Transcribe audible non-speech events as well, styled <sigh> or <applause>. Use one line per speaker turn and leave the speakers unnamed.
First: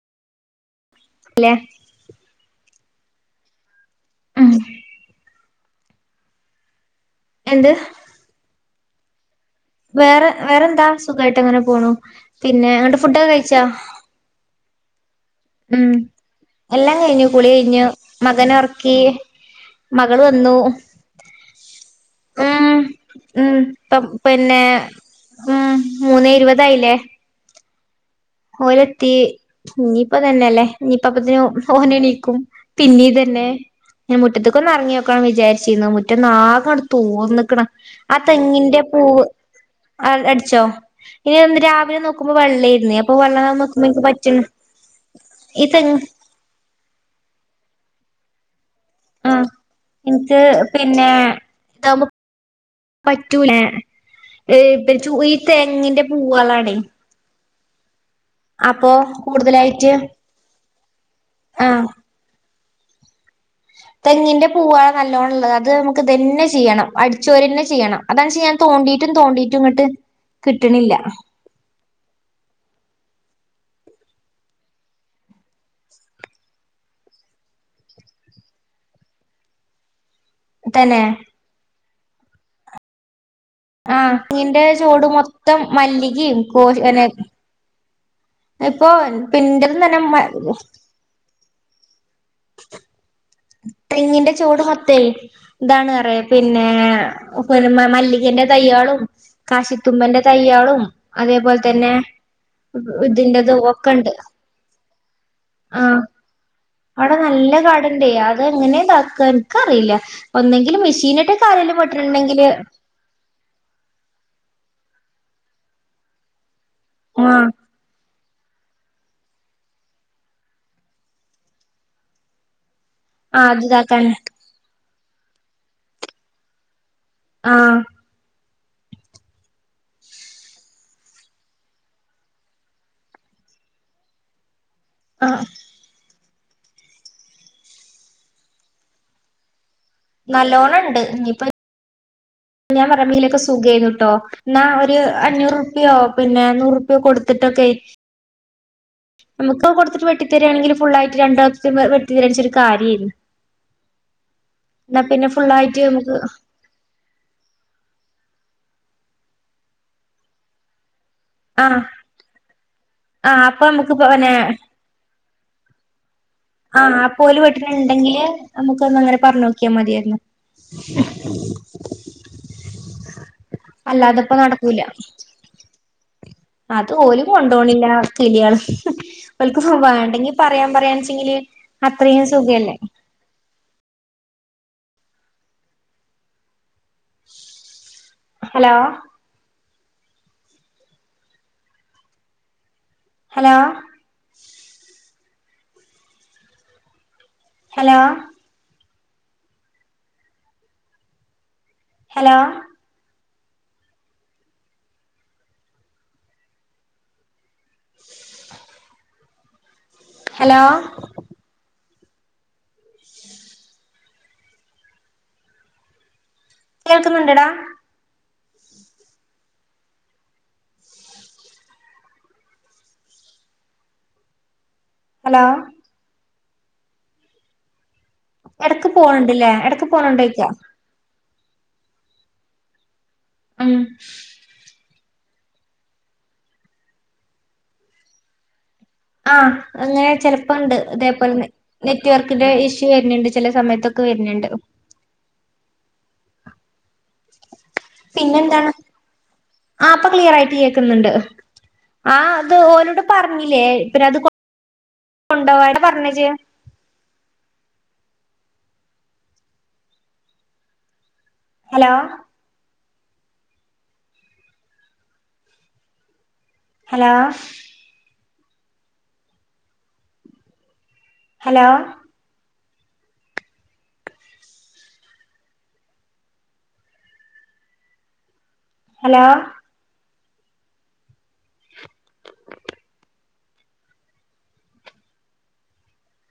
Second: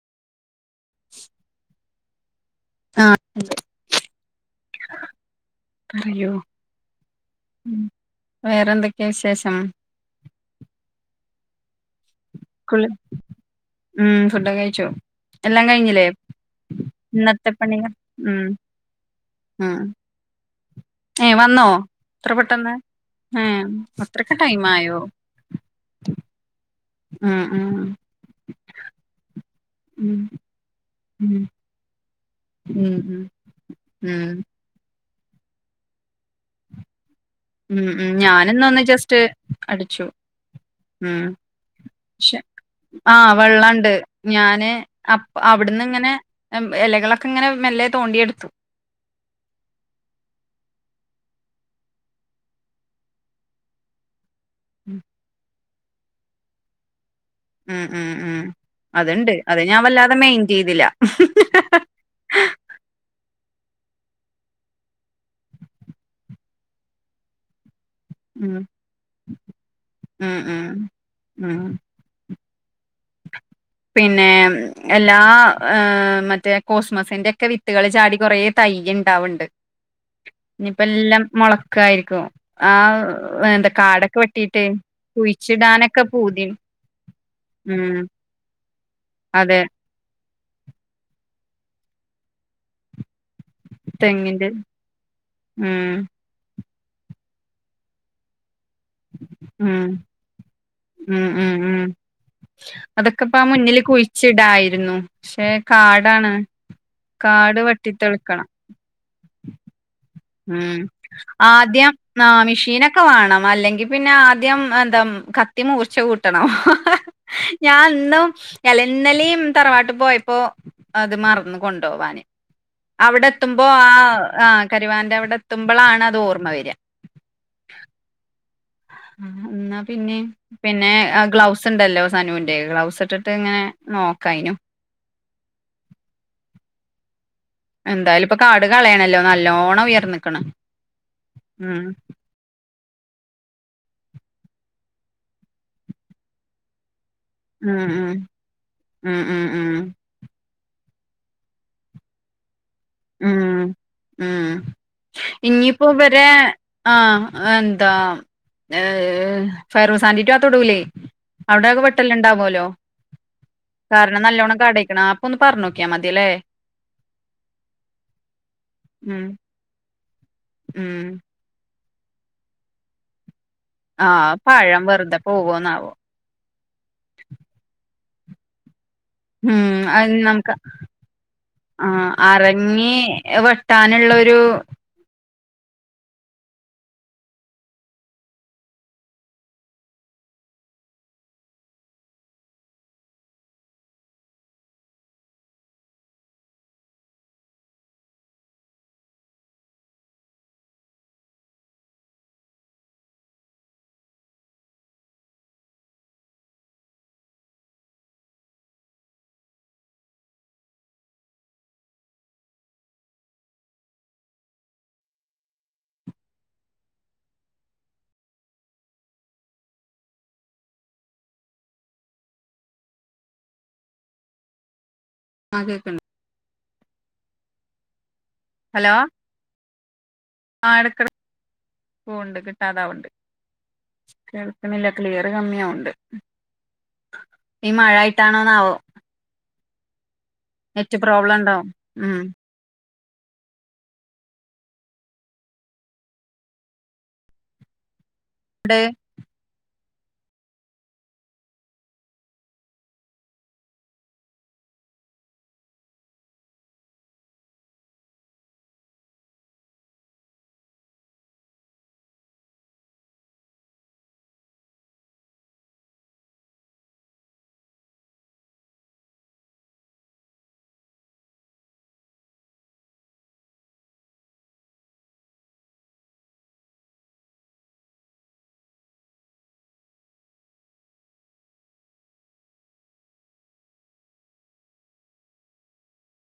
അല്ലേ
ആഹ്
ആഹ്
പറയോ
എന്ത്
വേറെന്തൊക്കെയാ വിശേഷം
വേറെ വേറെന്താ സുഖമായിട്ട് അങ്ങനെ പോണു പിന്നെ
കുളി
അങ്ങ്ട്ട് ഫുഡൊക്കെ കഴിച്ചാ
ഉം ഫുഡ് ഒകെ കഴിച്ചു എല്ലാം
ഉം
കഴിഞ്ഞില്ലേ
എല്ലാം കഴിഞ്ഞു കുളി
ഇന്നത്തെ
കഴിഞ്ഞു
പണികൾ ഉം
മകന ഉറക്കി
ഉം
മകൾ വന്നു
ഏഹ് വന്നോ ഇത്ര
ഉം
പെട്ടെന്ന്
ഉം
ഏഹ്
ഇപ്പം
അത്രക്ക്
പിന്നെ
ടൈം ആയോ
ഉം മൂന്ന് ഇരുപതായില്ലേ
ഉം ഉം
ഓലെത്തി ഇനിയിപ്പ
ഉം
തന്നെയല്ലേ ഇനിപ്പ
ഉം
അപ്പത്ത്ന് ഓന് എണീക്കും
ഉം
പിന്നീ
ഉം
തന്നെ മുറ്റത്തേക്ക് ഒന്ന് ഇറങ്ങി നോക്കാണ് വിചാരിച്ചിരുന്നത് മുറ്റന്നാകെ തൂർന്ന്
ഉം ഉം ഉം
ആ
ഞാനിന്നൊന്ന്
തെങ്ങിന്റെ
ജസ്റ്റ്
പൂവ്
അടിച്ചു
അടിച്ചോ
ഉം
ഇനി രാവിലെ നോ ക്കുമ്പോ
പക്ഷെ
വെള്ളേയിരുന്നേ
ആഹ് വെള്ളംണ്ട് ഞാന് അ
ഈ
അവിടുന്ന്
തെങ്ങ്
ഇങ്ങനെ ഇലകളൊക്കെ ഇങ്ങനെ മെല്ലെ തോണ്ടിയെടുത്തു
ആഹ് എനിക്ക് പിന്നെ പറ്റൂലാ ഈ തെങ്ങിന്റെ പൂവളാണേ
ഉം ഉം ഉ അതുണ്ട് അത് ഞാൻ
കൂടുതലായിട്ട്
വല്ലാതെ മെയിൻഡ് ചെയ്തില്ല
ആഹ് തെങ്ങിൻന്റെ പൂവാണ് നല്ലോണ്ണം ഉള്ളത് അത് നമുക്ക് ഇതന്നെ ചെയ്യണം അടിച്ചോരി തന്നെ ചെയ്യണം അതാണ്ച്ച ഞാൻ
ഉം
തോണ്ടിട്ടും തോണ്ടിട്ടും ഇങ്ങോട്ട്
ഉം ഉം
കിട്ടണില്ല
ഉം പിന്നെ എല്ലാ മറ്റേ കോസ്മസിന്റെക്കെ വിത്തുകൾ ചാടി കുറെ തയ്യിണ്ടാവുണ്ട്
<inaudible>
ഇനിയിപ്പോ
തന്നെ
എല്ലാം മുളക്കായിരിക്കും ആ വേണ്ട
ആഹ്
കാടൊക്കെ
തെങ്ങിന്റെ
വെട്ടിട്ട്
ചോട് മൊത്തം
കുഴിച്ചിടാനൊക്കെ
മല്ലികിം
പൂതി
കോ
ഉം
ഇപ്പൊ
അതെ
ഇൻ്റൽന്ന് തന്നെ മി തെങ്ങിന്റെ ചോട് മൊത്തേ ഇതാണ്
ഉം
പറയ പിന്നെ മല്ലികന്റെ തയ്യയാളും
ഉം
കാശിത്തുമ്പന്റെ തയ്യാളും അതേപോലെ തന്നെ
അതൊക്കെപ്പ ആ
ഇതിന്റെതും
മുന്നില്
ഒക്കെണ്ട്
കുഴിച്ചിടായിരുന്നു പക്ഷെ
ആഹ്
കാടാണ്
അവിടെ നല്ല
കാട്
കാടുണ്ടേ
വെട്ടിത്തെളിക്കണം
അത് എങ്ങനെ ഇതാക്കുക എനിക്കറിയില്ല
ഉം
ഒന്നെങ്കില് മെഷീൻട്ട് കാടേല് വെട്ടുണുണ്ടെങ്കില്
ക്ക വേണം അല്ലെങ്കിൽ പിന്നെ ആദ്യം എന്താ കത്തി മൂർച്ച കൂട്ടണം
ആഹ്
ഞാൻ ഇന്നും ലെ ഇന്നലെയും തറവാട്ടിൽ പോയപ്പോ അത് മറന്നു കൊണ്ടുപോവാന് അവിടെ
ആഹ് അത്
എത്തുമ്പോ
ഇതാക്കാൻ
ആഹ് ആഹ് കരുവാന്റെ അവിടെ എത്തുമ്പോളാണ് അത് ഓർമ്മ വരിക
ആഹ്
ആഹ് എന്നാ പിന്നെ പിന്നെ ഗ്ലൗസ് ഉണ്ടല്ലോ സനുവിന്റെ ഗ്ലൗസ് ഇട്ടിട്ട് ഇങ്ങനെ നോക്കായിനു
ആഹ്
എന്തായാലും ഇപ്പൊ കാട് കളയണല്ലോ നല്ലോണം ഉയർന്നിക്കണ്
നല്ലോണം ഉണ്ട് ഇനിയിപ്പോ
ഉം
ഞാൻ പറയ്പലൊക്കെ സുഖംന്നിട്ടോഎന്നാ ഒരു അഞ്ഞൂറ്റുപയോ പിന്നെ നൂറ് ഇത് കൊടുത്തിട്ടൊക്കെയ്
ഉം ഉം ഉം
നമുക്ക് അത്
ഉം
കൊടുത്തിട്ട് വെട്ടി തരിയാണെങ്കിൽ ഫുളായിട്ട് രണ്ടാ വെട്ടി തയ്ച്ച ഒരു കാര്യമായിരുന്നു
ഉം ഉം
പിന്നെ ഫുള്ളായിട്ട്
ഇനിയിപ്പോ
നമുക്ക്
ഇവരെ ആഹ് എന്താ ഏർ ഫൈറൂസാൻറിറ്റാത്തോടൂലേ
ആഹ്
അവിടെൊക്കെ വെട്ടല്ലാം ഇണ്ടാവുമല്ലോ
ആഹ് അപ്പൊ നമുക്ക്
കാരണം
പിന്നെ
നല്ലോണ്ണം കടക്കണം ഒന്ന് പറഞ്ഞു നോക്കിയാ മതിയല്ലേ
ആ ആ പോല വീട്ടിട്ടുണ്ടെങ്കില് നമുക്ക് ഒന്ന് അങ്ങനെ
ഉം
പറഞ്ഞ് നോക്കിയാൽ മതിയായിരുന്നു <inaudible>
ഉം ആഹ്
അല്ലാതെപ്പോ നടക്കൂല
പഴം വെറുതെ പോവോന്നാവോ
അത് ഓല് കൊണ്ടോണില്ല കിള്യാള് ഓൽക്ക്‌
ഉം
പ്പൊ
അത്
വേണ്ടെങ്കി
നമുക്ക്
പറയാൻ പറയാൻച്ചെങ്കില് അത്രയും സുഖല്ലേ.
ഏഹ് വെ ട്ടാനുള്ളൊരു
hello hello hello hello hello കേൾക്കുന്നുണ്ടോ ഡാ ഹലോ
ആഹ് കേക്ക്ണ്ട്
എടക്ക്
ഹലോ
പോണുണ്ട്ല്ലേ എടക്ക് പോണ് ണ്ടേ
ആഹ് എടക്കെടക്ക് പോവ്ണ്ട് കിട്ടാതാവ്ണ്ട്
ഉം
കേൾക്ക്ണില്ല ക്ലിയർ കമ്മിയാവ്ണ്ട് ഈ മഴയായിട്ടാണോന്നാവോ
ആഹ് അങ്ങനെ ചെലപ്പണ്ട്
നെറ്റ്
ഇതേ പോലെ
പ്രോബ്ലം
നെ
ഉണ്ടാവും
നെറ്റ്
ഉം
വർക്കിന്റെ ഇഷ് ഷു വെര്ന്ണ്ട് ചെല സമയത്തൊക്കെ വെര്ന്ണ്ട്. പിന്നെ
ട്
ആഹ് ഇപ്പൊ ക്ലിയറായിട്ട് കേക്ക്ന്നുണ്ട് ആഹ് അത് ഓലോട് പറഞ്ഞില്ലേ പിന്നെ അത് കൊ കൊണ്ടോവൻ ആരോടാ പഞ്ഞേ ഇജ്ജ് ഹലോ ഹലോ ഹലോ ഹലോ